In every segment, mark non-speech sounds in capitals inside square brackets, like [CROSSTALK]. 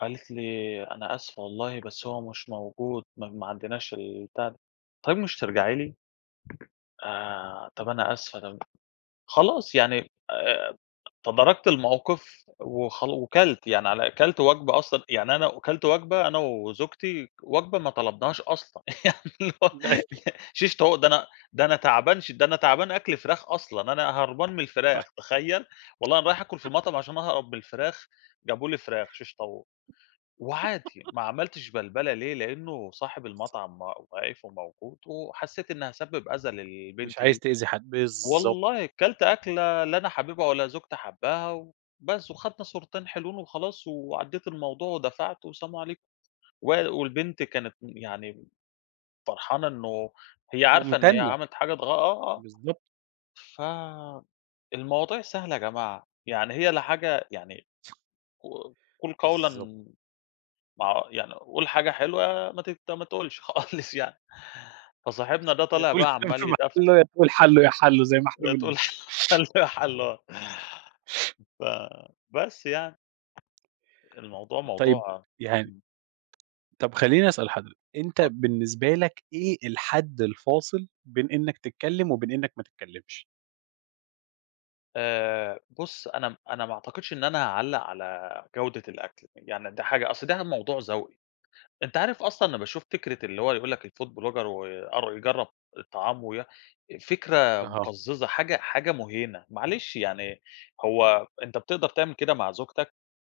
قالت لي: "أنا آسفة والله بس هو مش موجود ما ما عندناش البتاع." طيب مش ترجعي لي! آآ إمم. "طَب أنا آسفة." طب خلاص يعني آآ تداركت الموقف وخل وكلْت يعني على كلْت بالض وجْبة أصلًا، يعني أنا وكلْت وجْبة أنا وزوجتي وجْبة ما طلبناهاش أصلًا. يعني اللي هو [UNINTELLIGIBLE] [CHUCKLES] شيش طاوو ده أنا ده أنا تعبان ش ده أنا تعبان أكْل فراخ أصلًا، أنا هربان من صح الفراخ تخيّل؟ والله أنا رايح آكُل في المطعم عشان أهرب من الفراخ، جابوا لي فراخ شيش طاووق وعادي [CHUCKLES] ما عملتش بلْبَلة ليه؟ لإنّه صاحب بالض المطعم واقف وموجود وحسّيت إنّي هاسبِّب أذى مش للبنت عايز دي. تأذي حد، بالضبط. والله كلْت أكلة لا أنا حاببها ولا زوجتي حابّاها وبس وخدنا صورتين حلوين وخلاص وعدّيت الموضوع ودفعت وسلام عليكم وال والبنت كانت يعني فرحانة إنه هي عارفة إن هي مُمتنَّة. عملت حاجات غ آه، بالضبط. بالضب آه. ف المواضيع سهلة يا جماعة، يعني هي لا حاجة يعني ق قُل بالضب قوْلًا مع يعني قُل حاجة حلوة ما تت ما تقولش خالص يعني. فصاحبنا ده يا طالع تقول بقى كلام عمّال في يتفْت مَحلُّه يا تقول حَلُّو يا حَلُّو زي ما إحنا هي بنقول. تقول حَلُّو يا حَلُّو آه. فبس يعني. الموضوع طيب، موضوع يعني إمم. طَب خلّيني أسأل حض أنت اتفضّل. بالنسبة لك إيه الحد الفاصل بين إنّك تتكلِّم وبين إنّك ما تتكلِّمش؟ آآ بُص، أنا م أنا ما أعتقدش إن أنا هاعلّق على جودة الأكل، يعني ده حاجة أصل ده موضوع ذَوْقي. أنت عارف أصلًا أنا باشوف فكرة اللي هو يقول لك الFood Blogger ويأر يجرّب الطعام ويا فكرة أها. مُقزّزة، حاجة حاجة مُهيْنة. معلش يعني هو أنت بتقدر تعمل كده مع زوجتك؟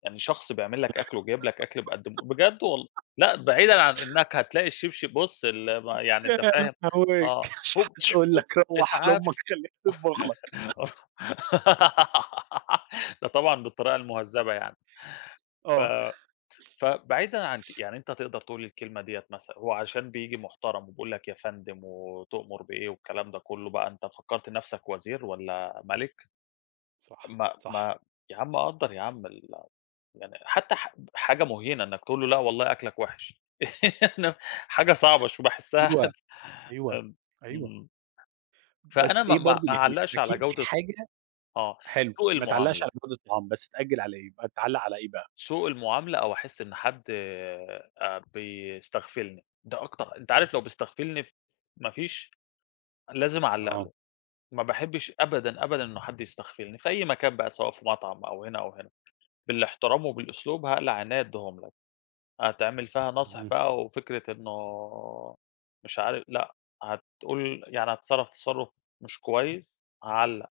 يعني شخص بيعمل لك أكْل وجايب لك أكل بيقدِّم بجد وال [CHUCKLES] لأ، بعيدًا عن إنّك هتلاقي الشِبْشِب بُص ال ما يعني أنت فاهم، [UNINTELLIGIBLE] آه مش هوب حتقول هوب لك روّح إسعاف لأمك خلّيها تطبُخ لك. [CHUCKLES] [LAUGHS] ده طبعًا بالطريقة المُهذّبة يعني. ف آه. [CHUCKLES] فبعيدًا عن ك يعني أنت تقدر تقول الكلمة ديّة مثلًا، هو عشان بييجي محترم وبيقول لك يا فندم وتؤمر بإيه والكلام ده كُلّه بقى أنت فكّرت نَفْسك وزير والّا مَلِك؟ صح، ما صح. ما يا عَم قدّر يا عَم ال يعني حتّى ح حاجة مُهْينة إنّك تقول له لأ والله أكْلك وحِش. [LAUGHS] إحنا حاجة صعبة شو وباحسّها حد أيوه. أيوه. ام أيوه. إمم. فأنا بس ما إيه ما برضه ما يعني أعلَّقش على أكيد في جودة حاجة آه. حلو، سوء ما تعلَّقش على المُعاملة. جودة الطعام، بس تأجِّل على إيه؟ ما تعلَّق على إيه بقى؟ سوء المعاملة أو أحِس إن حد آآ بيستغفلني، ده أكتر أنت عارف لو بيستغفلني ف ما فيش لازم أعلَّق آه. له. ما باحبّش أبدًا، أبدًا إنه حد يستغفلني في أي مكان بقى سواء في مطعم أو هنا أو هنا، بالاحترام وبالأسلوب هاقلع عينيّا أدّيهم لك، هتعمل فيها ناصح اهم. بقى وفكرة إنه مش عار لأ، هتقول يعني هتتصرّف تصرّف مش كويس، هاعلَّق.